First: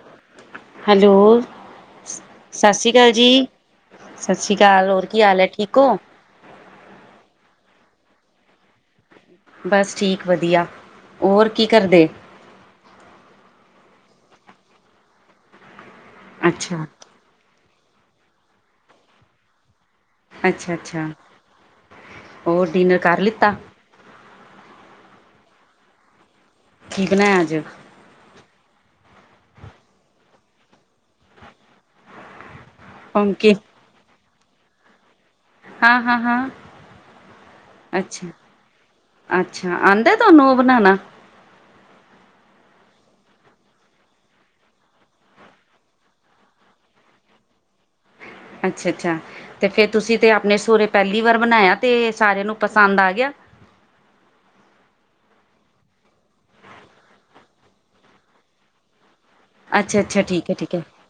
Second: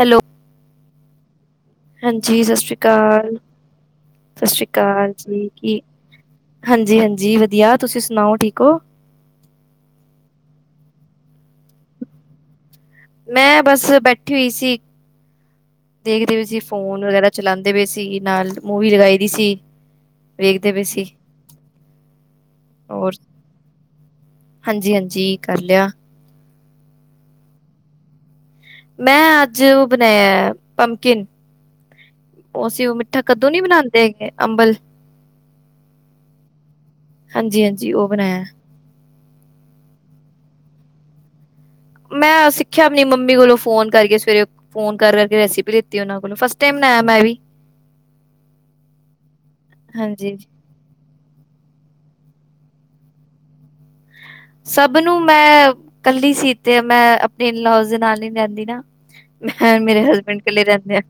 Hello, hello, ਹਾਂਜੀ ਸਤਿ ਸ੍ਰੀ ਅਕਾਲ। ਸਤਿ ਸ਼੍ਰੀ ਸ੍ਰੀ ਹੋਰ ਅਕਾਲ ਕੀ ਹਾਲ ਹੈ ਜੀ ਠੀਕ ਕੀ। ਹੋ? ਹਾਂਜੀ, ਹਾਂਜੀ ਵਧੀਆ ਤੁਸੀਂ ਸੁਣਾਓ ਠੀਕ ਹੋ। ਬਸ ਠੀਕ ਵਧੀਆ ਹੋਰ ਕੀ ਕਰਦੇ। ਮੈਂ ਬਸ ਬੈਠੀ ਹੋਈ ਸੀ, ਦੇਖਦੇ ਹੋਏ ਸੀ ਅੱਛਾ, ਫੋਨ ਵਗੈਰਾ। ਚਲਾਉਂਦੇ ਪਏ ਸੀ ਨਾਲ ਮੂਵੀ ਲਗਾਈ ਦੀ ਸੀ। ਵੇਖਦੇ ਅੱਛਾ, ਪਏ ਸੀ ਅੱਛਾ ਹੋਰ ਡਿਨਰ ਕਰ ਲਿੱਤਾ। ਹਾਂਜੀ, ਹਾਂਜੀ ਕਰ ਲਿਆ। ਕੀ ਬਣਾਇਆ ਅੱਜ। ਮੈਂ ਅੱਜ ਉਹ ਬਣਾਇਆ ਪਮਕਿਨ। ਉਸ ਉਮ ਮਿੱਠਾ ਕੱਦੂ ਪੰਮਕਿਨ ਨੀ ਬਣਾਉਂਦੇ ਹੈਗੇ ਅੰਬਲ ਹਾਂ, ਹਾਂ, ਹਾਂ ਹਾਂਜੀ, ਹਾਂਜੀ ਉਹ ਅੱਛਾ। ਬਣਾਇਆ। ਅੱਛਾ, ਆਂਦਾ ਤੁਹਾਨੂੰ ਉਹ ਬਣਾਉਣਾ। ਮੈਂ ਸਿੱਖਿਆ ਆਪਣੀ ਮੰਮੀ ਕੋਲੋਂ ਫੋਨ ਕਰਕੇ ਸਵੇਰੇ ਫੋਨ ਕਰਕੇ ਰੈਸਿਪੀ ਲੀਤੀ ਉਹਨਾਂ ਕੋਲੋਂ ਫਸਟ ਟਾਈਮ ਮੈਂ ਵੀ ਅੱਛਾ, ਅੱਛਾ ਅਤੇ ਫਿਰ ਤੁਸੀਂ ਤਾਂ ਹਾਂਜੀ ਆਪਣੇ ਸਹੁਰੇ ਪਹਿਲੀ ਵਾਰ ਬਣਾਇਆ, ਤੇ ਸਾਰਿਆਂ ਨੂੰ ਪਸੰਦ ਆ ਗਿਆ। ਸਭ ਨੂੰ ਮੈਂ ਕੱਲੀ ਸੀ। ਤੇ ਮੈਂ ਆਪਣੇ ਇਨਲੋਜ਼ ਦੇ ਨਾਲ ਨੀ ਰਹਿੰਦੀ ਨਾ। ਮੈਂ ਔਰ ਅੱਛਾ, ਮੇਰੇ ਅੱਛਾ ਹਸਬੈਂਡ ਠੀਕ ਹੈ, ਕੱਲੇ ਠੀਕ ਹੈ। ਰਹਿਦੇ ਆ।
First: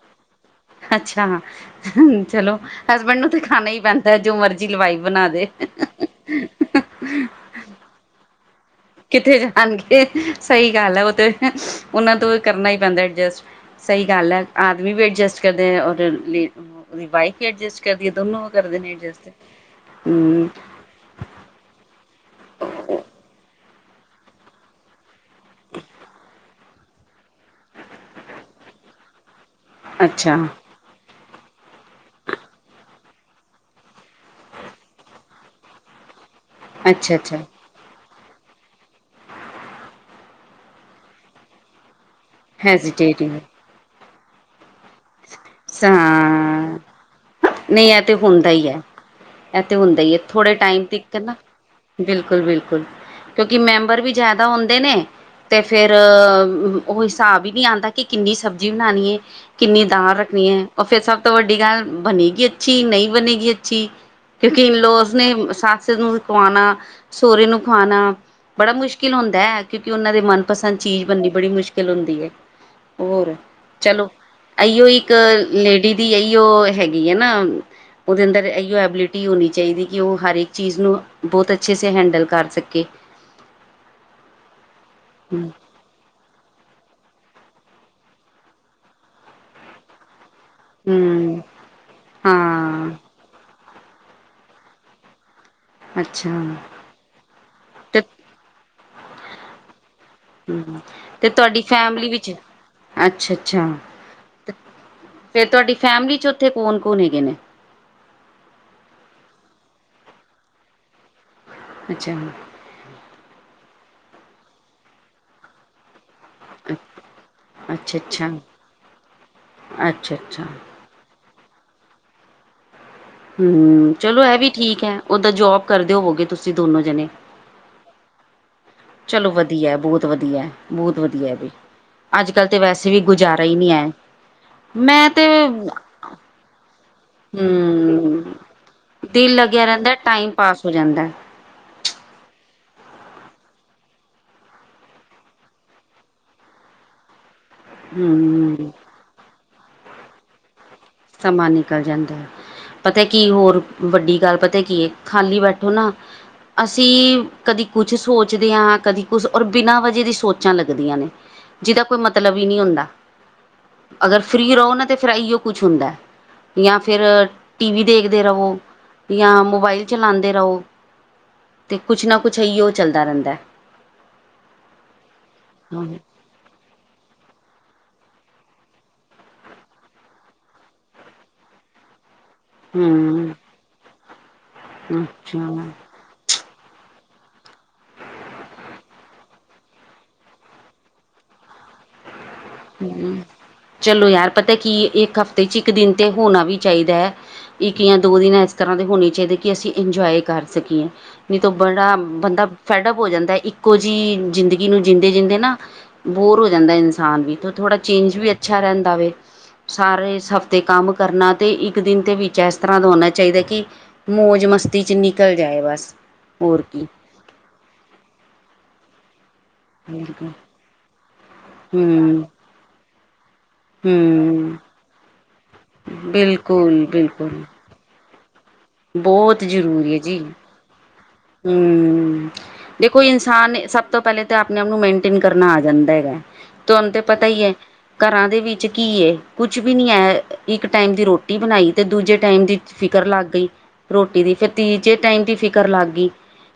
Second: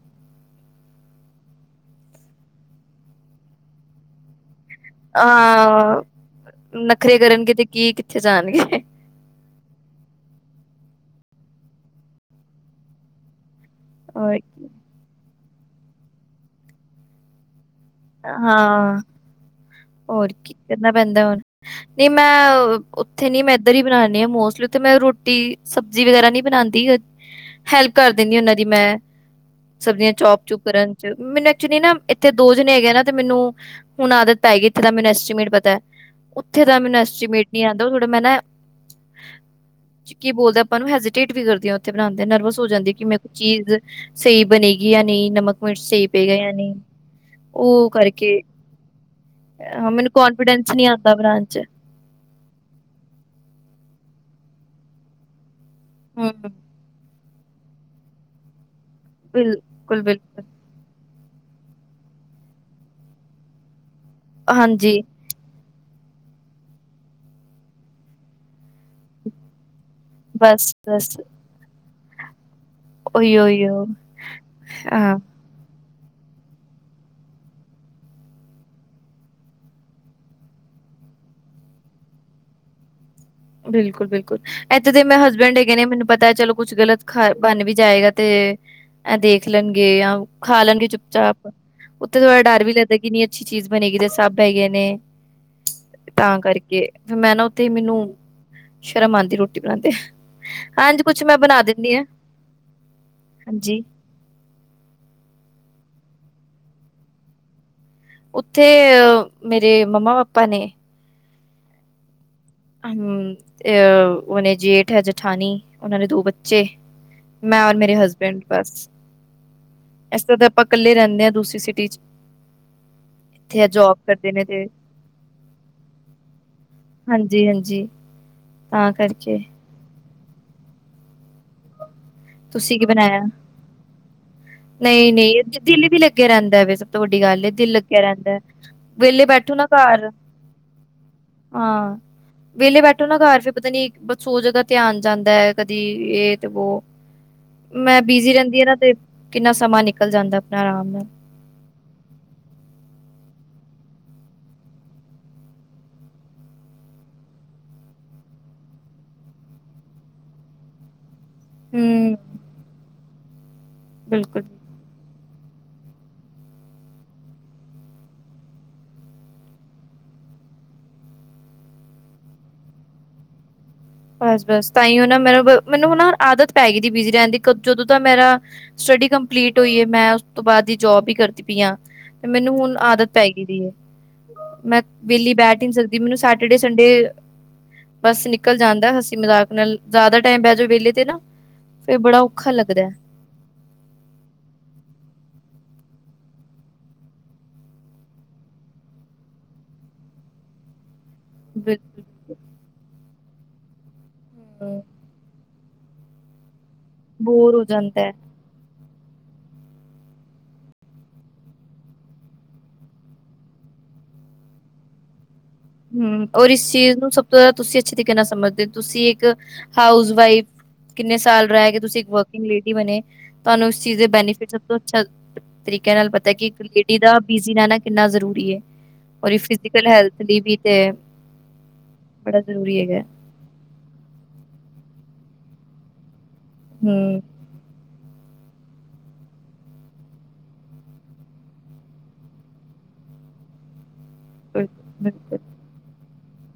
ਅੱਛਾ ਚਲੋ, ਹਸਬੈਂਡ ਨੂੰ ਤਾਂ ਖਾਣਾ ਹੀ ਪੈਂਦਾ ਹੈ, ਜੋ ਮਰਜ਼ੀ ਲਵਾਈ। ਬਣਾ ਦੇ। ਅ ਨਖਰੇ ਕਰਨਗੇ ਤੇ ਕੀ ਕਿੱਥੇ ਜਾਣਗੇ? ਕਿੱਥੇ ਜਾਣਗੇ ਸਹੀ ਗੱਲ ਹੈ, ਉਹ ਤੇ ਉਹਨਾਂ ਤੋਂ ਕਰਨਾ ਹੀ ਪੈਂਦਾ ਐਡਜਸਟ ਸਹੀ ਗੱਲ ਹੋਰ ਹੈ, ਆਦਮੀ ਵੀ ਅਡਜਸਟ ਕਰਦੇ ਔਰ ਉਹਦੀ ਵਾਈਫ ਵੀ ਅਡਜਸਟ ਕਰ ਕਰਦੀ ਦੋਨੋ ਕਰਦੇ ਨੇ ਹਾਂ ਐਡਜਸਟ ਹੋਰ ਹੂੰ। ਕੀ ਕਰਨਾ ਪੈਂਦਾ ਹੁਣ। ਨਹੀਂ ਮੈਂ ਉੱਥੇ ਨੀ, ਮੈਂ ਇੱਧਰ ਹੀ ਬਣਾਣੀ ਆ ਮੋਸਟਲੀ ਉੱਥੇ ਮੈਂ ਰੋਟੀ ਸਬ ਸਬਜੀ ਵਗੈਰਾ ਨਹੀਂ ਬਣਾਉਂਦੀ, ਹੈਲਪ ਕਰ ਦਿੰਦੀ ਉਹਨਾਂ ਦੀ ਮੈਂ ਸਬਜ਼ੀਆਂ ਅੱਛਾ ਚੋਪ- ਚੁਪ ਕਰਨ ਚ, ਮੈਨੂੰ ਐਕਚੁਲੀ ਨਾ ਇੱਥੇ ਦੋ ਜਣੇ ਹੈਗੇ ਨਾ ਤੇ ਮੈਨੂੰ ਹੁਣ ਆਦਤ ਪੈ ਗਈ, ਇੱਥੇ ਦਾ ਮੈਨੂੰ ਐਸਟੀਮੇਟ ਪਤਾ, ਉੱਥੇ ਦਾ ਮੈਨੂੰ ਅੱਛਾ ਅੱਛਾ ਐਸਟੀਮੇਟ ਆਂਦਾ ਥੋੜਾ ਮੈਂ ਨਾ ਕੀ ਬੋਲਦਾ ਆਪਾਂ ਨੂੰ ਹੈਜੀਟੇਟ ਵੀ ਕਰਦੀ ਹ ਓਥੇ ਬਣਾਉਂਦੇ ਨਰਵਸ ਹੋ ਜਾਂਦੀ, ਕਿ ਮੈਂ ਕੋਈ ਹੈਜ਼ੀਟੇਟਿੰਗ ਚੀਜ਼ ਸਹੀ ਬਣੇਗੀ ਜਾਂ ਨਹੀਂ ਨਮਕ ਕੁਛ ਸਹੀ ਪਏਗਾ ਯਾ ਨਹੀਂ। ਹਾਂ ਉਹ ਨਹੀਂ ਇਹ ਤੇ ਕਰਕੇ ਹੁੰਦਾ ਹੀ ਹੈ, ਇਹ ਤੇ ਹਾਂ ਹੁੰਦਾ ਮੈਨੂੰ ਈ ਹੈ। ਥੋੜੇ ਕੌਨਫੀਡੈਂਸ ਟਾਈਮ ਨਹੀਂ ਆਉਂਦਾ ਤੀਕਣ ਨਾ ਬਣਾਉਣ ਚ ਬਿਲਕੁਲ, ਬਿਲਕੁਲ ਕਿਉਂਕਿ ਮੈਂਬਰ ਵੀ ਜ਼ਿਆਦਾ ਹੁੰਦੇ ਨੇ ਤੇ ਫੇਰ ਹੂੰ ਉਹ ਹਿਸਾਬ ਹੀ ਨਹੀਂ ਆਉਂਦਾ, ਕਿ ਕਿੰਨੀ ਸਬਜ਼ੀ ਬਣਾਉਣੀ ਹੈ ਕਿੰਨੀ ਬਿਲਕੁਲ ਦਾਲ ਬਿਲਕੁਲ ਉਹ ਫੇਰ ਸਭ ਤੋਂ ਵੱਡੀ ਗੱਲ, ਬਣੇਗੀ ਅੱਛੀ ਨਹੀਂ ਬਣੇਗੀ ਅੱਛੀ। ਕਿਉਂਕਿ ਹਾਂਜੀ ਇਨਲੋਸ ਨੇ ਸੱਸ ਨੂੰ ਖਵਾਣਾ ਸਹੁਰੇ ਨੂੰ ਖਵਾਣਾ, ਬੜਾ ਮੁਸ਼ਕਿਲ ਹੁੰਦਾ ਹੈ। ਕਿਉਂਕਿ ਉਹਨਾਂ ਦੇ ਬਸ ਮਨਪਸੰਦ ਚੀਜ਼ ਬਸ ਬਣਨੀ ਬੜੀ ਮੁਸ਼ਕਿਲ ਹੁੰਦੀ ਹੈ। ਹੋਰ ਉਹੀਓ ਉਹੀਓ ਚਲੋ ਇਹੀਓ ਇੱਕ ਹਾਂ ਲੇਡੀ ਦੀ ਇਹੀਓ ਹੈਗੀ ਹੈ ਨਾ। ਉਹਦੇ ਅੰਦਰ ਇਹੀ ਐਬਿਲਿਟੀ ਹੋਣੀ ਚਾਹੀਦੀ, ਕਿ ਉਹ ਹਰ ਇੱਕ ਚੀਜ਼ ਨੂੰ ਬਹੁਤ ਅੱਛੇ ਸੇ ਹੈਂਡਲ ਕਰ ਸਕੇ। ਬਿਲਕੁਲ, ਬਿਲਕੁਲ ਇੱਥੇ ਦੇ ਮੇਰੇ ਹਸਬੈਂਡ ਹੈਗੇ ਨੇ ਮੈਨੂੰ ਪਤਾ ਚਲੋ ਕੁਛ ਗਲਤ ਖਾ ਬਨ ਵੀ ਜਾਏਗਾ ਤੇ ਐ ਦੇਖ ਲੈਨਗੇ ਆ। ਖਾ ਲੈਨਗੇ ਚੁੱਪ-ਚਾਪ, ਹਮ ਓਥੇ ਥੋੜਾ ਡਰ ਵੀ ਹਾਂ ਲੱਗਦਾ ਕਿਨੀ ਅੱਛੀ ਚੀਜ਼ ਬਨੇਗੀ ਤੇ ਸਭ ਹੈਗੇ ਨੇ। ਅੱਛਾ ਤਾਂ ਕਰਕੇ ਫੇਰ ਮੈਂ ਨਾ ਉੱਥੇ ਮੈਨੂੰ ਤੇ ਸ਼ਰਮ ਆਂਦੀ ਐ ਰੋਟੀ ਬਨਾਂਦੇ। ਹੂੰ ਤੇ ਤੁਆਡੀ ਫੈਮਲੀ ਵਿੱਚ ਅੱਛਾ-ਅੱਛਾ ਹਾਂਜੀ ਫੇਰ ਤੁਆਡੀ ਫੈਮਿਲੀ ਚ ਓਥੇ ਕੋਨ-ਕੋਨ ਹੈਗੇ ਨੇ। ਓਥੇ ਮੇਰੇ ਮੰਮਾ ਪਾਪਾ ਨੇ। ਅੱਛਾ। ਹੂੰ ਅ ਓਨੇ ਜੇਠ ਐ ਜਠਾਨੀ ਓਨਾਂ ਨੇ ਦੋ ਬੱ ਬੱਚੇ ਅੱਛਾ ਮੈਂ ਔਰ ਮੇਰੇ ਅੱਛਾ ਹਸਬੈਂਡ ਅੱਛਾ ਬਸ, ਏਸ ਤੋ ਅੱਛਾ ਤੇ ਆਪਾਂ ਕੱਲੇ ਰੈਂਨੇ ਆਂ ਦੂਸਰੀ ਸਿਟੀ ਚ। ਇੱਥੇ ਹੂੰ ਜੋਬ ਚਲੋ ਕਰਦੇ ਐ ਨੇ ਵੀ ਤੇ ਠੀਕ ਐ, ਓਦਾਂ ਜੋਬ ਕਰਦੇ ਹੋਵੋਗੇ ਤੁਸੀਂ ਦੋਨੋ ਜਨੇ। ਜੀ ਹਾਂਜੀ। ਤਾਂ ਚਲੋ ਕਰਕੇ ਵਦੀਆ ਬੋਤ ਵਦੀਆ-ਬੋਤ ਵਦੀਆ ਏ ਵੀ ਅੱਜ-ਕੱਲ ਤੇ ਤੁਸੀਂ ਕੀ ਵੈਸੇ ਵੀ ਬਣਾਇਆ ਗੁਜ਼ਾਰਾ ਈ ਨੀ ਐ। ਮੈਂ ਨਹੀਂ ਤੇ ਨਹੀਂ ਹੂੰ ਦਿਲ ਵੀ ਲੱਗਿਆ ਰਹਿੰਦਾ ਵੇ ਸਭ ਤੋਂ ਵੱਡੀ ਗੱਲ ਹੈ ਦਿਲ ਲੱਗਿਆ ਰਹਿੰਦਾ ਵਿਹਲੇ ਦਿਲ ਬੈਠੋ ਲੱਗਿਆ ਨਾ ਰੈਂਦਾ ਘਰ ਟਾਈਮ ਪਾਸ ਹੋ ਜਾਂਦਾ। ਹਾਂ। ਵਿਹਲੇ ਬੈਠੋ ਨਾ ਘਰ ਫੇਰ ਪਤਾ ਨੀ ਬਸ ਸੌ ਜਗ੍ਹਾ ਧਿਆਨ ਜਾਂਦਾ ਐ ਕਦੀ ਏ ਤੇ ਵੋ ਮੈਂ ਬਿਜੀ ਰੈਂਦੀ ਆ ਹਮ ਨਾ ਤੇ ਕਿੰਨਾ ਸਮਾਂ ਨਿਕਲ ਜਾਂਦਾ ਆਪਨਾ ਆਰਾਮ ਨਾਲ। ਸਮਾਂ ਨਿਕਲ ਜਾਂਦਾ। ਪਤਾ ਕੀ ਹੋਰ ਵੱਡੀ ਗੱਲ ਪਤਾ ਕੀ ਐ, ਖਾਲੀ ਬੈਠੋ ਨਾ ਅਸੀਂ ਕਦੀ ਕੁਛ ਸੋਚਦੇ ਆਂ ਕਦੀ ਕੁਛ ਔਰ ਬਿਨਾਂ ਵਜਾ ਦੀ ਸੋਚਾਂ ਲੱਗਦੀਆਂ ਨੇ। ਜਿਦਾ ਕੋਈ ਹੂੰ, ਮਤਲਬ ਈ ਨੀ ਹੁੰਦਾ, ਅਗਰ ਬਿਲਕੁਲ। ਫ੍ਰੀ ਰਹੋ ਨਾ ਤੇ ਫਿਰ ਐਈਓ ਕੁਛ ਹੁੰਦਾ ਜਾਂ ਫਿਰ ਟੀ ਵੀ ਦੇਖਦੇ ਰਵੋ। ਜਾਂ ਮੋਬਾਇਲ ਚਲਾਂਦੇ ਰਓ। ਤੇ ਕੁਛ ਨਾ ਕੁਛ ਏਈਓ ਚੱਲਦਾ ਰੈਂਦਾ। ਬਸ-ਬਸ ਤਾਂ ਈ ਓ ਨਾ ਮੈਨੂੰ-ਮੈਨੂੰ ਹੂੰ ਨਾ ਆਦਤ ਪੈ ਗਈ ਤੀ ਬਿਜ਼ੀ ਰਹਿਨ ਦੀ ਜਦੋਂ ਤਾਂ ਮੇਰਾ ਸਟੱਡੀ ਕੰਪਲੀਟ ਹੋਈ ਏ ਮੈਂ ਉਸ ਤੋਂ ਬਾਦ ਦੀ ਜੋਬ ਈ ਕਰਦੀ ਪਈ ਆ। ਮੈਨੂੰ ਹੁਣ ਆਦਤ ਪੈਗੀ ਦੀ ਐ। ਮੈਂ ਵੇਲੀ ਅੱਛਾ ਬੈਠ ਈ ਨੀ ਸਕਦੀ ਮੈਨੂੰ ਸੈਟਡੇ ਸੰਡੇ ਬੱਸ ਨਿਕਲ ਜਾਂਦਾ ਹਸੀ ਮਜ਼ਾਕ ਨਾਲ ਜ਼ਾਦਾ ਟਾਈਮ ਬੈ ਜੋ ਵੇਲੇ ਤੇ ਨਾ, ਫੇਰ ਬੜਾ ਔ ਹੂੰ ਚਲੋ ਯਾਰ ਪਤਾ ਕੀ ਏ ਏਕ ਹਫ਼ਤੇ ਚ ਇੱਕ ਦਿਨ ਤੇ ਹੋਨਾ ਵੀ ਚਾਈਦੈ। ਇੱਕ ਜਾਂ ਦੋ ਦਿਨ ਏਸ ਤਰ੍ਹਾਂ ਦੇ ਹੋਨੇ ਚਾਈਦੇ ਕਿ ਅਸੀਂ ਇੰਜੋਏ ਕਰ ਸਕੀਏ। ਨੀ ਤੋ ਬੜਾ ਬਿਲਕੁਲ, ਬਿਲਕੁਲ। ਬੰਦਾ ਫੈਡਅਪ ਹੋ ਜਾਂਦਾ ਇੱਕੋ ਜੀ ਜ਼ਿੰਦਗੀ ਨੂੰ ਹੂੰ, ਜੀ ਦੇ ਜਿੰਦੇ ਨਾ ਬੋਰ ਹੋ ਜਾਂਦਾ ਇਨਸਾਨ ਵੀ ਤੇ ਬੋਰ ਹੋ ਥੋੜ੍ਹਾ ਜਾਂਦਾ। ਚੇਂਜ ਵੀ ਅੱਛਾ ਰੈਂਦਾ ਵੇ। ਸਾਰੇ ਇਸ ਹਫ਼ਤੇ ਕੰਮ ਕਰਨਾ ਤੇ ਇੱਕ ਦਿਨ ਤੇ ਵਿੱਚ ਐਸ ਤਰ੍ਹਾਂ ਦਾ ਹੋਨਾ ਚਾਈਦੈ ਕੀ ਮੌਜ ਮਸਤੀ ਚ ਨਿਕਲ ਜਾਏ ਬਸ। ਹੂੰ ਔਰ ਹੋਰ ਇਸ ਕੀ ਚੀਜ਼ ਨੂੰ ਸਭ ਤੋਂ ਜ਼ਾਦਾ ਤੁਸੀਂ ਅੱਛੇ ਤਰੀਕੇ ਨਾਲ ਸਮਝਦੇ ਤੁਸੀਂ ਇੱਕ ਹਾਊਸ ਹੂੰ ਵਾਈਫ ਕਿੰਨੇ ਸਾਲ ਰੈ ਕੇ ਤੁਸੀਂ ਇੱਕ ਵਰਕਿੰਗ ਲੇਡੀ ਬਨੇ। ਤੁਆਨੂੰ ਇਸ ਚੀਜ਼ ਦੇ ਬੈਨੀਫਿਟ ਹੂੰ ਸਭ ਤੋਂ ਅੱਛਾ ਤਰੀਕੇ ਨਾਲ ਪਤਾ ਕਿ ਇੱਕ ਬਿਲਕੁਲ ਲੇਡੀ ਦਾ ਬਿਲਕੁਲ ਬਿਜ਼ੀ ਰਹਿਨਾ ਕਿੰਨਾ ਜ਼ਰੂਰੀ ਏ, ਔਰ ਈ ਬਹੁਤ ਫਿਜ਼ੀਕਲ ਜ਼ਰੂਰੀ ਹੈ ਹੈਲਥ ਜੀ ਦੀ ਵੀ ਤੇ ਹੂੰ, ਬੜਾ ਜ਼ਰੂਰੀ ਦੇਖੋ ਹੈਗਾ, ਇੰਸ ਹਾਂ ਨੀ ਸਭ ਤੋਂ ਪੈਲੇ ਤਾਂ ਆਪਨੇ ਆਪ ਨੂੰ ਮੇਨਟੇਨ ਕਰਨਾ ਆ ਜਾਂਦਾ ਹੈਗਾ ਤੁਆਨੂੰ ਤੇ ਹੂੰ, ਪਤਾ ਈ ਏ। ਘਰਾਂ ਦੇ ਵਿੱਚ ਕੀ ਏ ਕੁਛ ਵੀ ਨੀ ਐ ਇੱਕ ਟਾਈਮ ਦੀ ਰੋਟੀ ਬਨਾਈ ਤੇ ਦੂਜੇ ਟਾਈਮ ਦੀ ਫਿਕਰ ਲਗ ਗਈ ਰੋਟੀ ਦੀ ਫੇਰ ਤੀਜੇ ਟਾਈਮ ਦੀ ਬਿਲਕੁਲ-ਬਿਲਕੁਲ, ਫਿਕਰ ਲਾਗੀ।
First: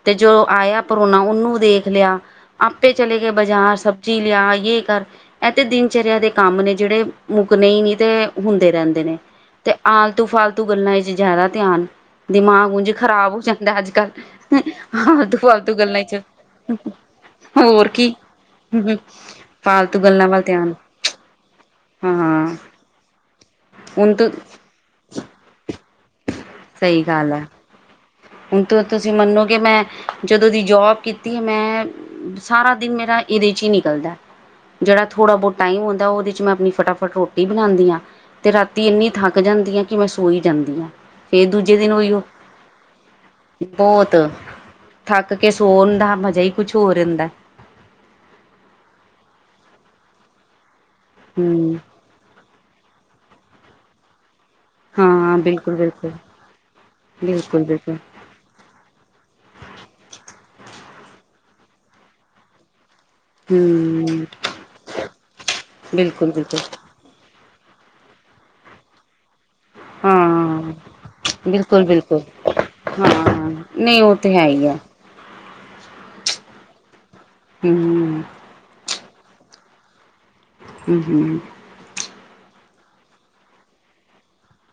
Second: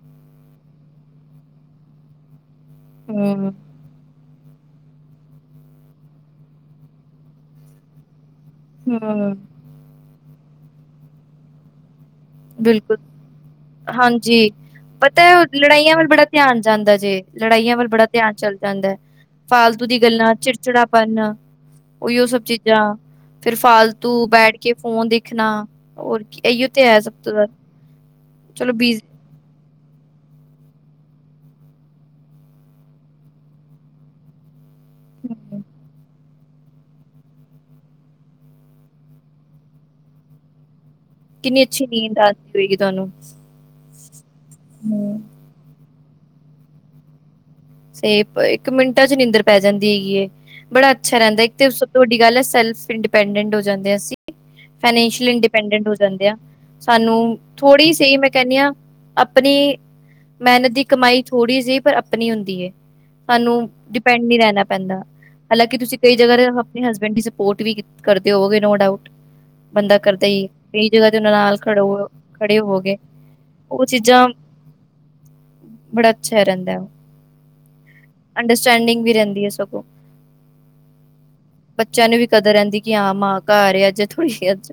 ਤੇ ਜੋ ਆਇਆ ਪਰੋਨਾ ਉਹਨੂੰ ਦੇਖ ਲਿਆ। ਆਪੇ ਚਲੇ ਗਏ ਹੂੰ, ਬਾਜ਼ਾਰ ਸਭ ਜੀ ਲਿਆ ਯੇ ਕਰ। ਐ ਤੇ ਦਿਨਚਰਿਆ ਦੇ ਕੰਮ ਨੇ ਜੇੜੇ, ਮੁਕਣੇ ਈ ਨਈ ਤੇ ਹੁੰਦੇ ਰਹਿੰਦੇ ਨੇ, ਹੂੰ, ਤੇ ਆਲਤੂ ਫਾਲਤੂ ਗੱਲਾਂ ਵਿੱਚ ਜ਼ਿਆਦਾ ਧਿਆਨ। ਦਿਮਾਗ ਉਝ ਬਿਲਕੁਲ, ਖ਼ਰਾਬ ਹੋ ਜਾਂਦਾ ਐ ਅੱਜ- ਕੱਲ੍ਹ। ਹਾਂਜੀ। ਪਤਾ ਐ, ਫਾਲਤੂ ਓ ਫਾਲਤੂ ਲੜਾਈਆਂ ਗੱਲਾਂ ਵਲ ਚ ਬੜਾ ਧਿਆਨ ਜਾਂਦਾ ਜੇ। ਲੜਾਈਆਂ ਵਲ ਹੋਰ ਬੜਾ ਕੀ ਧਿਆਨ ਚਲ ਜਾਂਦਾ ਐ। ਫਾਲਤੂ ਦੀ ਗੱਲਾਂ, ਚਿੜਚਿੜਾਪਨ। ਓਇਓ ਸਭ ਹਾਂ ਚੀਜ਼ਾਂ। ਫਿਰ ਹੁਣ ਫਾਲਤੂ ਤ ਬੈ ਕੇ ਫੋਨ ਦੇਖਣਾ। ਔਰ ਕੀ ਐਇਓ ਤੇ ਐ ਸਹੀ ਸਭ। ਤੋਂ ਗੱਲ ਹੈ ਜ਼ਿਆਦਾ ਹੁਣ ਚਲੋ ਤ ਬੀਜ਼ ਤੁਸੀਂ, ਮੰਨੋਗੇ ਮੈਂ ਜਦੋਂ ਦੀ ਜੋਬ ਕੀਤੀ ਏ ਮੈਂ, ਸਾਰਾ ਦਿਨ ਮੇਰਾ ਇਹਦੇ 'ਚ ਈ ਨਿਕਲਦਾ ਏ। ਜੇੜਾ ਥੋੜਾ ਬਹੁਤ ਹੂੰ, ਟਾਈਮ ਹੁੰਦਾ ਉਹਦੇ 'ਚ ਮੈਂ ਆਪਣੀ ਫਟਾਫਟ ਰੋਟ ਰੋਟੀ ਬਣਾਂਦੀ ਆਂ। ਤੇ ਰਾਤੀ ਇੰਨੀ ਥੱਕ ਜਾਂਦੀ ਆ ਕਿ ਮੈਂ ਸੋ ਈ ਜਾਂਦੀ ਆਂ। ਕਿੰਨੀ ਅੱਛੀ ਨੀਂਦ ਆਂਦੀ ਹੋਏਗੀ ਤੁਆਨੂੰ? ਬਹੁਤ, ਥੱਕ ਕੇ ਸੋਣ ਦਾ ਮਜ਼ਾ ਈ ਕੁੱਛ ਹੋਰ ਹੁੰਦਾ। ਸੇਪ, ਇੱਕ ਮਿੰਟਾਂ 'ਚ ਨੀਂਦਰ ਪੈ ਜਾਂਦੀ ਹੈਗੀ ਏ। ਬੜਾ ਅੱਛਾ ਰਹਿੰਦਾ ਏਕ ਤੇ ਹਮ ਸ ਤੋਡੀ ਗੱਲ ਐ ਸੈਲਫ ਇੰਡੀਪੈਂਡੈਂਟ ਹੋ ਜਾਂਦੇ ਅਸੀਂ। ਫੇਨੈਂਸਿਲ ਹਾਂ ਬਿਲਕੁਲ ਇੰਡੀਪੈਂਡਟ ਹੋ ਬਿਲਕੁਲ ਜਾਂਦੇ ਆ। ਸਾਨੂੰ, ਬਿਲਕੁਲ ਥੋੜ੍ਹੀ ਬਿਲਕੁਲ ਸੀ ਮੈਂ ਕਹਿਣੀ ਆਂ ਅਪਣੀ, ਮੇਹਨਤ ਦੀ ਕਮਾਈ ਥੋੜ੍ਹੀ ਜੀ, ਪਰ ਅਪਣੀ ਹੁੰਦੀ ਏ। ਸਾਨੂੰ ਡਿਪੈਂਡ ਹਮ ਨੀ ਰਹਿਣਾ ਪੈਂਦਾ। ਹਾਲਾਕੀ ਤੁਸੀਂ ਕਈ ਬਿਲਕੁਲ ਜਗ੍ਹਾ ਤੇ ਬਿਲਕੁਲ ਆਪਣੇ ਹਸਬੈਂਡ ਦੀ ਸ ਪੋਟ ਵੀ ਕਰਦੇ ਹੋਵੋਗੇ, ਨੋ ਡਾਊਟ। ਬੰਦਾ ਕਰਦਾ ਈ ਏ। ਹਾਂ ਕਈ ਜਗ੍ਹਾ ਤੇ ਉਹਨਾਂ ਨਾਲ ਬਿਲਕੁਲ ਖੜੋ, ਬਿਲਕੁਲ ਖੜੇ ਹੋਵਗੇ। ਉਹ ਚੀਜ਼ਾਂ ਹ [inaudible] ਬੜਾ ਅੱਛਾ ਐ ਰਹਿੰਦਾ। ਹਮ। ਅੰਡਰਸਟੈਂਡਿੰਗ ਵੀ ਰਹਿੰਦੀ ਐ ਸਗੋ। ਹਮ ਹਮ ਬੱਚਿਆਂ ਨੂੰ ਵੀ ਕਦਰ ਰਹਿੰਦੀ ਕਿ ਹਾਂ ਮਾਂ ਘਰ ਏ ਅੱਜ ਥੋੜੀ ਜੀ ਅੱਜ।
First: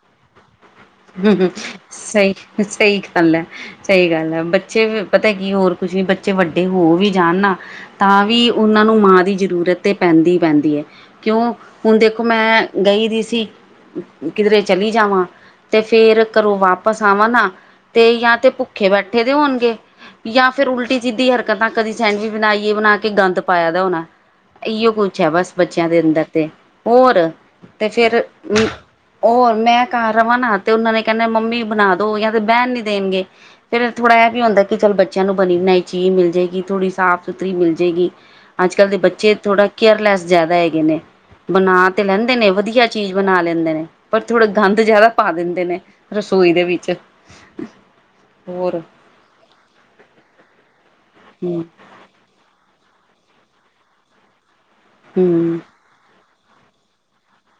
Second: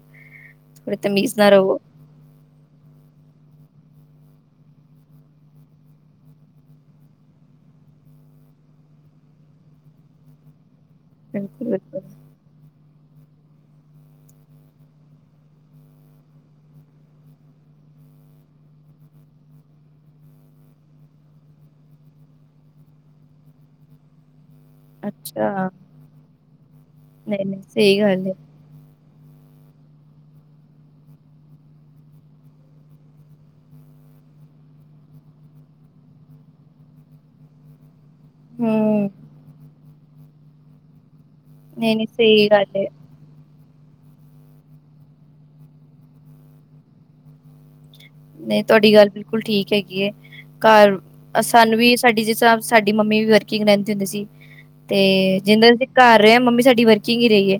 ਥੋੜੀ ਤਮੀਜ਼ ਹ-ਹ ਨਾ ਰਹੋ ਸਈ-ਸਈ ਖਲ ਐ। ਸਹੀ ਗੱਲ ਐ। ਬੱਚੇ ਪਤਾ ਕੀ ਹੋਰ ਕੁਛ ਨੀ ਬੱਚੇ ਵੱਡੇ ਹੋ ਵੀ ਜਾਣ ਨਾ ਤਾਂ ਵੀ ਉਹਨਾਂ ਨੂੰ ਮਾਂ ਦੀ ਜਰੂਰਤ ਤੇ ਪੈਂਦੀ-ਪੈਂਦੀ ਏ। ਕਿਉਂ, ਬਿਲਕੁਲ ਹੁਣ ਬਿਲਕੁਲ ਦੇਖੋ ਮੈਂ ਗਈ ਦੀ ਸੀ। ਕਿਧਰੇ ਚਲੀ ਜਾਵਾਂ ਤੇ ਫੇਰ ਘਰੋਂ ਵਾਪਸ ਆਵਾਂ ਨਾ, ਤੇ ਯਾ ਤੇ ਭੁੱਖੇ ਬੈਠੇ ਦੇ ਹੋਣਗੇ। ਯਾਂ ਫਿਰ ਉਲਟੀ ਸਿੱਧੀ ਹਰਕਤਾਂ ਕਦੀ ਸੈਂਡਵਿਚ ਬਣਾ ਈਏ ਬਣਾ ਕੇ ਗੰਦ ਪਾਇਆ ਦਾ ਹੋਣੈ। ਅਇਔ ਕੁਛ ਹੈ ਅੱਛਾ ਬਸ ਬੱਚਿਆਂ ਦੇ ਅੰਦਰ ਤੇ, ਹੋਰ, ਨਹੀਂ ਨਹੀਂ ਤੇ ਸਹੀ ਫੇਰ ਗੱਲ ਹੈ ਅਮ ਹੋਰ ਮੈਂ ਘਰ ਰਵਾਂ ਨਾ ਤੇ ਉਹਨਾਂ ਨੇ ਕਹਿੰਦੇ ਮੰਮੀ ਬਣਾ ਦੋ ਯਾਂ ਤੇ ਬਹਿਣ ਨੀ ਦੇਣਗੇ। ਫਿਰ ਥੋੜ੍ਹਾ ਇਹ ਵੀ ਹੁੰਦਾ ਕਿ ਚੱਲ ਬੱਚਿਆਂ ਨੂੰ ਬਣੀ ਬਣਾਈ ਚੀਜ਼ ਮਿਲ ਜੇਗੀ, ਥੋੜ੍ਹੀ ਸਾਫ਼ ਸੁਥਰੀ ਮਿਲ ਜੇਗੀ। ਅੱਜ ਕੱਲ ਦੇ ਹੂੰ ਬੱਚੇ ਥੋੜਾ ਕੇਅਰਲੈਸ ਜ਼ਿਆਦਾ ਹੈਗੇ ਨੇ, ਬਣਾ ਨਹੀਂ ਤੇ ਨਹੀਂ ਲੈਂਦੇ ਸਹੀ ਨੇ ਗੱਲ ਹੈ ਵਧੀਆ ਚੀਜ਼ ਬਣਾ ਲੈਂਦੇ ਨੇ, ਪਰ ਥੋੜਾ ਗੰਦ ਜ਼ਿਆਦਾ ਪਾ ਦਿੰਦੇ ਨੇ, ਰਸੋਈ ਦੇ ਵਿੱਚ। ਨਹੀਂ ਹੋਰ ਤੁਹਾਡੀ ਗੱਲ ਬਿਲਕੁਲ ਠੀਕ ਹੈਗੀ ਏ, ਘਰ ਹੂੰ ਸਾਨੂੰ ਵੀ ਤੁਹਾਡੀ ਜਿਸ ਹਿਸਾਬ ਸਾਡੀ ਮੰਮੀ ਵੀ ਵਰਕਿੰਗ ਰਹਿੰਤੀ ਹੁੰਦੀ ਸੀ, ਤੇ ਹੂੰ ਜਿੰਦਾ ਘਰ ਰਿਹਾ, ਮੰਮੀ ਸਾਡੀ ਵਰਕਿੰਗ ਹੀ ਰਹੀ ਏ।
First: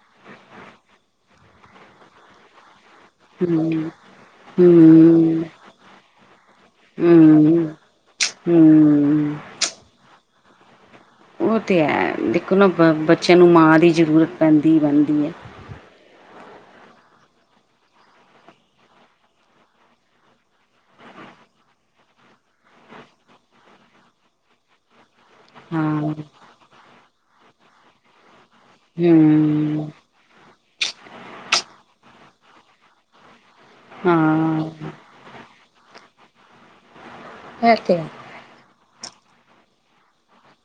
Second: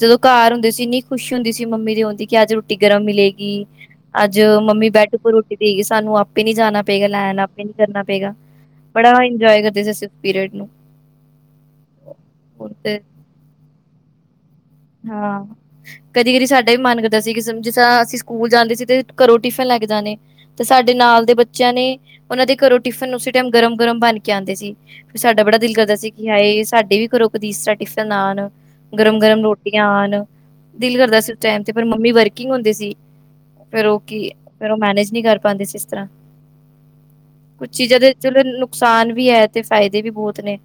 ਜਦੋਂ ਘਾਰ ਹੁੰਦੇ ਸੀ ਇੰਨੀ ਖੁਸ਼ ਹੁੰਦੀ ਸੀ ਮੰਮੀ ਦੇ ਆਉਣ ਦੀ, ਕਿ ਅੱਜ ਰੋਟੀ ਗਰਮ ਮਿਲੇ ਗੀ, ਹੂੰ ਅੱਜ ਮੰਮੀ ਬੈੱਡ ਉੱਪਰ ਹੂੰ ਰੋਟੀ ਦੇਗੀ ਸਾਨੂੰ ਆਪੇ ਨੀ ਜਾਣਾ ਪਏਗਾ, ਲੈਣ ਆਪੇ ਨੀ ਹੂੰ ਕਰਨਾ ਪਏਗਾ। ਬੜਾ ਹੂੰ ਇੰਜੋਏ ਕਰਦੇ ਸੀ ਅਸੀ ਪੀਰੀਅਡ ਨੂੰ। ਉਹ ਤੇ ਹੈ, ਦੇਖੋ ਨਾ ਹੁਣ ਬ ਤੇ ਬੱਚਿਆਂ ਨੂੰ ਮਾਂ ਦੀ ਜ਼ਰੂਰਤ ਪੈਂਦੀ ਪੈਂ ਹਾਂ ਕਦੀ ਕਦੀ ਸਾਡਾ ਵੀ ਮਨ ਕਰਦਾ ਸੀ। ਕਿਸ ਜਿਸ ਤਰ੍ਹਾ ਅਸੀਂ ਸਕੂਲ ਜਾਂਦੇ ਸੀ। ਤੇ ਘਰੋਂ ਟਿਫਨ ਲੈ ਕੇ ਜਾਣੇ। ਤੇ ਸਾਡੇ ਨਾਲ ਦੇ ਬੱਚਿਆਂ ਨੇ, ਉਹਨਾਂ ਦੇ ਘਰੋਂ ਟਿਫਿਨ ਉਸੇ ਟਾਈਮ ਗਰਮ ਗਰਮ ਬਣ ਕੇ ਆਉਂਦੇ ਸੀ। ਸਾਡਾ ਬੜਾ ਦਿਲ ਕਰਦਾ ਸੀ, ਹਾਂ। ਕਿ ਹਾਏ ਸਾਡੇ ਵੀ ਘਰੋ ਕਦੀ, ਇਸ ਤਰਾ ਟਿਫਨ ਆਉਣ ਗਰਮ ਗਰਮ ਰੋ ਟੀ ਹੂੰ ਆਨ, ਦਿਲ ਕਰਦਾ ਸੀ ਉਸ ਟਾਈਮ ਤੇ ਪਰ ਮੰਮੀ ਵਰਕਿੰਗ ਹੁੰਦੀ ਸੀ, ਫੇਰ ਉਹ ਕੀ ਫੇਰ ਉਹ ਹਾਂ ਮੈਨੇਜ ਨਹੀਂ ਕਰ ਪਾਉਂਦੇ ਸੀ ਇਸ ਤਰ੍ਹਾਂ, ਕੁਛ ਇਹ ਚੀਜ਼ਾਂ ਹੈ। ਤੇ ਚਲੋ ਨੁਕਸਾਨ ਵੀ ਹੈ ਤੇ, ਫਾਇਦੇ ਵੀ ਬਹੁਤ ਨੇ।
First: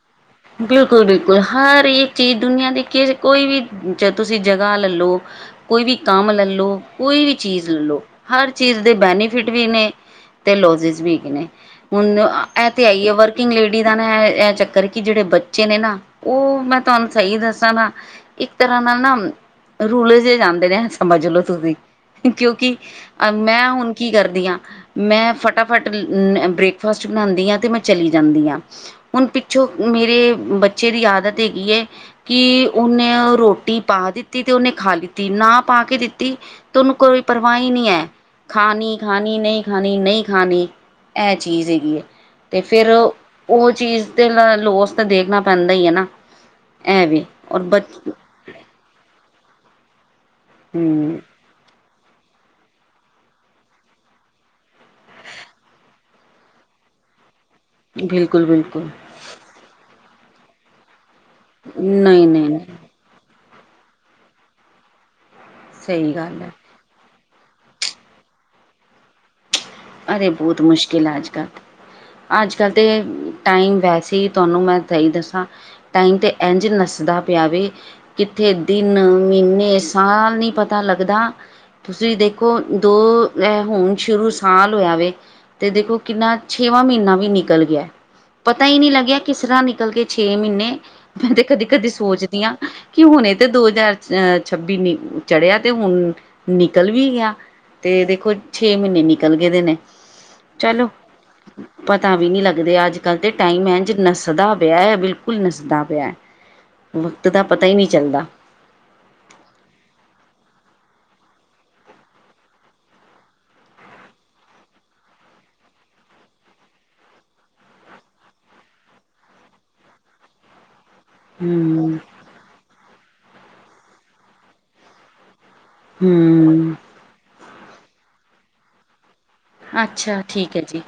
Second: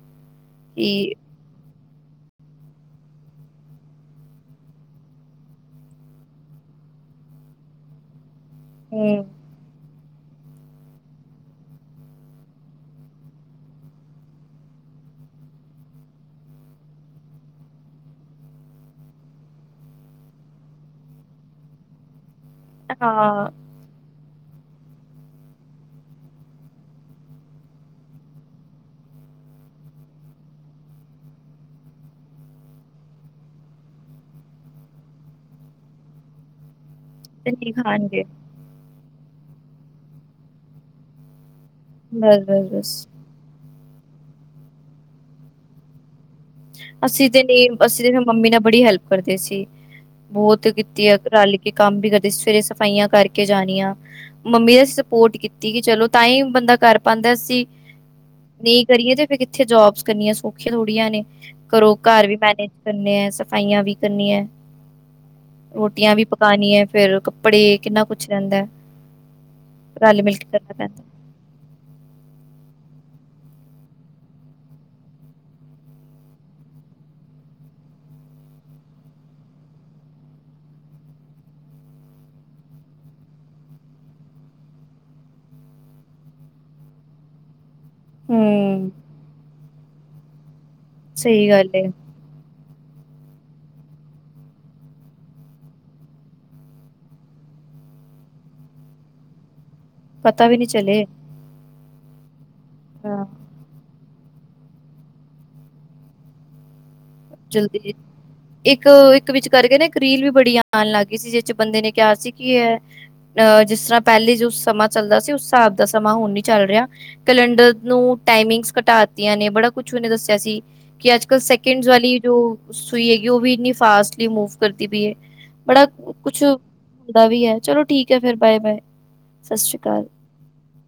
ਬਿਲਕੁਲ, ਕਿ ਬਿਲਕੁਲ, ਹਰ ਇੱਕ ਚੀਜ਼ ਦੁਨੀਆਂ ਦੀ ਕੋਈ ਵੀ ਤੁਸੀਂ ਜਗ੍ਹਾ ਲਲੋ ਕੋਈ ਵੀ ਕੰਮ ਲੈ ਲਓ, ਕੋਈ ਵੀ ਚੀਜ਼ ਲੈ ਲਓ, ਹਰ ਚੀਜ਼ ਦੇ ਹੂੰ ਬੈਨੀਫਿਟ ਵੀ ਨੇ ਤੇ ਲੋਜਿਸ ਵੀ ਹੈਗੇ ਨੇ, ਹੁਣ ਇਹ ਤੇ ਹੈਈ ਏ, ਵਰਕਿੰਗ ਲੇਡੀ ਦਾ ਨਾ ਇਹ ਚੱਕਰ ਕਿ ਜਿਹੜੇ ਬੱਚੇ ਨੇ ਨਾ, ਉਹ ਮੈਂ ਤੁਹਾਨੂੰ ਸਹੀ ਦੱਸਾਂ ਨਾ ਇੱਕ ਤਰ੍ਹਾਂ ਨਾਲ ਨਾ ਰੂਲ ਜ਼ੇ ਜਾਂਦੇ ਨੇ ਸਮਝ ਲੋ ਤੁਸੀਂ ਕਿਉਂਕਿ ਅ ਹਾਂ ਮੈਂ ਹੁਣ ਕੀ ਕਰਦੀ ਆਂ, ਮੈਂ ਫਟਾਫਟ ਬ੍ਰੇਕਫਾਸਟ ਬਣਾਉਂਦੀ ਆਂ, ਤੇ ਮੈਂ ਚਲੀ ਜਾਂਦੀ ਆਂ। ਹੁਣ ਪਿੱਛੋਂ ਮੇਰੇ ਬੱਚੇ ਦੀ ਆਦਤ ਹੈਗੀ ਏ। ਕਿ ਉਹਨੇ ਰੋਟੀ ਪਾ ਦਿੱਤੀ ਤੇ ਉਹਨੇ ਖਾ ਲਿੱਤੀ ਨਾ ਪਾ ਕੇ ਦਿੱਤੀ ਤੇ ੳਨੂੰ ਕੋਈ ਤੇ ਪਰਵਾਹ ਈ ਨਹੀਂ ੲੈ, ਖਾਣਗੇ ਖਾਣੀ ਖਾਣੀ ਨਹੀਂ ਖਾਣੀ ਨਹੀਂ ਖਾਣੀ। ਇਹ ਚੀਜ਼ ਹੈਗੀ ਏ, ਤੇ ਫਿਰ ਬਸ-ਬਸ-ਬਸ ਉਹ ਚੀਜ਼ ਤੇ ਲੋਸ ਤਾਂ ਦੇਖਣਾ ਪੈਂਦਾ ਈ ਏ ਨਾ। ਐ ਵੀ ਅਸੀਂ ਤੇ ਔਰ ਨੀ ਬ ਅਸੀਂ ਤੇ ਫੇਰ ਮੰਮੀ ਨਾਲ ਬੜੀ ਹੈਲਪ ਕਰਦੇ ਸੀ, ਬਹੁਤ ਕੀਤੀ ਆ ਹਮ ਰਲ ਕੇ ਕੰਮ ਵੀ ਕਰਦੇ ਸੀ, ਸਵੇਰੇ ਸਫ਼ਾਈਆਂ ਕਰਕੇ ਜਾਣੀਆਂ। ਮੰਮੀ ਦਾ ਸਪੋਰਟ ਕੀਤੀ, ਕਿ ਚਲੋ ਤਾਂ ਹੀ ਬੰਦਾ ਕਰ ਪਾਉਂਦਾ ਅਸੀ ਬਿਲਕੁਲ ਨਹੀਂ ਬਿਲਕੁਲ ਕਰੀਏ ਤੇ ਫਿਰ ਕਿੱਥੇ ਜੋਬਸ ਕਰਨੀਆਂ ਸੌਖੀਆਂ ਥੋੜੀਆਂ ਨੇ। ਘਰੋ ਘਰ ਨਹੀਂ ਵੀ ਨਹੀਂ ਮੈਨੇਜ ਨਹੀਂ ਕਰਨੇ ਏ, ਸਫਾਈਆਂ ਵੀ ਕਰਨੀਆਂ ਏ। ਸਹੀ ਰੋਟੀਆਂ ਵੀ ਗੱਲ ਹੈ ਪਕਾਨੀਆਂ ਏ ਫੇਰ ਕੱਪੜੇ ਕਿੰਨਾ ਕੁਛ ਰਹਿੰਦਾ ਏ। ਅਰੇ ਬਹੁਤ ਮੁਸ਼ਕਿਲ ਏ ਅੱਜ ਕੱਲ। ਅੱਜ ਕੱਲ੍ਹ ਤੇ ਟਾਈਮ ਵੈਸੇ ਈ ਤੁਹਾਨੂੰ ਮੈਂ ਸਹੀ ਦੱਸਾਂ ਟਾਈਮ 'ਤੇ ਇੰਝ ਨੱਸਦਾ ਪਿਆ ਵੇ। ਕਿੱਥੇ ਦਿਨ, ਮਹੀਨੇ, ਸਾਲ ਨੀ ਪਤਾ ਲੱਗਦਾ ਤੁਸੀਂ ਦੇਖੋ ਦੋ ੲੈ ਹੁਣ ਸ਼ੁਰੂ ਸਾਲ ਹੋਇਆ ਵੇ ਤੇ ਦੇਖੋ ਕਿੰਨਾ ਛੇਵਾਂ ਮਹੀਨਾ ਵੀ ਨਿਕਲ ਗਿਆ ਏ। ਪਤਾ ਹੀ ਹਮ ਨਹੀਂ ਲੱਗਿਆ ਕਿਸ ਤਰ੍ਹਾਂ ਨਿਕਲ ਕੇ ਛੇ ਮਹੀਨੇ ਕਹਿੰਦੇ ਸਹੀ ਕਦੀ ਗੱਲ ਏ ਕਦੀ ਸੋਚ ਦੀ ਆਂ, ਕਿ ਹੁਣੇ ਤੇ ਦੋ ਹਜ਼ਾਰ ਅਹ ਛੱਬੀ ਨੀ ਚੜਿਆ ਤੇਊ ਹੁਣ ਨਿਕਲ ਵੀ ਗਿਆ, ਤੇ ਦੇਖੋ ਛੇ ਮਹੀਨੇ ਨਿਕਲ ਗਏ ਦੇ ਨੇ। ਪਤਾ ਵੀ ਨਹੀਂ ਚਲੋ ਚਲੇ। ਪਤਾ ਵੀ ਨੀ ਲੱਗਦੇ ਅੱਜ ਕੱਲ੍ਹ ਹਾਂ। ਤੇ ਟਾਈਮ ਐ ਜ ਨੱਸਦਾ ਪਿਆ ਏ ਬਿਲਕੁਲ ਨੱਸਦਾ ਪਿਆ ਏ, ਵਕਤ ਦਾ ਪਤਾ ਈ ਜਲਦੀ ਨੀ ਚੱਲਦਾ ਇੱਕ, ਇੱਕ ਵਿੱਚ ਕਰਕੇ ਨਾ ਇੱਕ ਰੀਲ ਵੀ ਬੜੀ ਆਣ ਲੱਗ ਗਈ ਸੀ ਜਿਸ 'ਚ ਬੰਦੇ ਨੇ ਕਿਯਾ ਸੀ ਕਿ ਇਹ ਅ ਜਿਸ ਤਰ੍ਹਾਂ ਪਹਿਲੇ ਜੋ ਸਮਾਂ ਚੱਲਦਾ ਸੀ, ਉਸ ਹਿਸਾਬ ਦਾ ਸਮਾਂ ਹੁਣ ਨੀ ਚੱਲ ਰਿਆ ਕੈਲੰਡਰ ਨੂੰ ਟਾਈਮਿੰਗਸ ਘਟਾ ਤੀਆਂ ਨੇ ਬੜਾ ਕੁਛ ਉਹਨੇ ਦੱਸਿਆ ਸੀ ਕਿ ਅੱਜ ਕ ਸੈਕਿੰਡਸ ਹੂੰ ਵਾਲੀ ਜੋ ਸੂਈ ਹੈਗੀ, ਉਹ ਵੀ ਇੰਨੀ ਫਾਸਟਲੀ ਮੂਵ ਕਰਦੀ ਪਈ ਏ। ਬੜਾ ਕੁਛ ਹੂੰ ਹੁੰਦਾ ਵੀ ਏ, ਚਲੋ ਠੀਕ ਹੈ ਫਿਰ ਬਾਏ ਬਾਏ। ਅੱਛਾ, ਠੀਕ ਹੈ ਜੀ।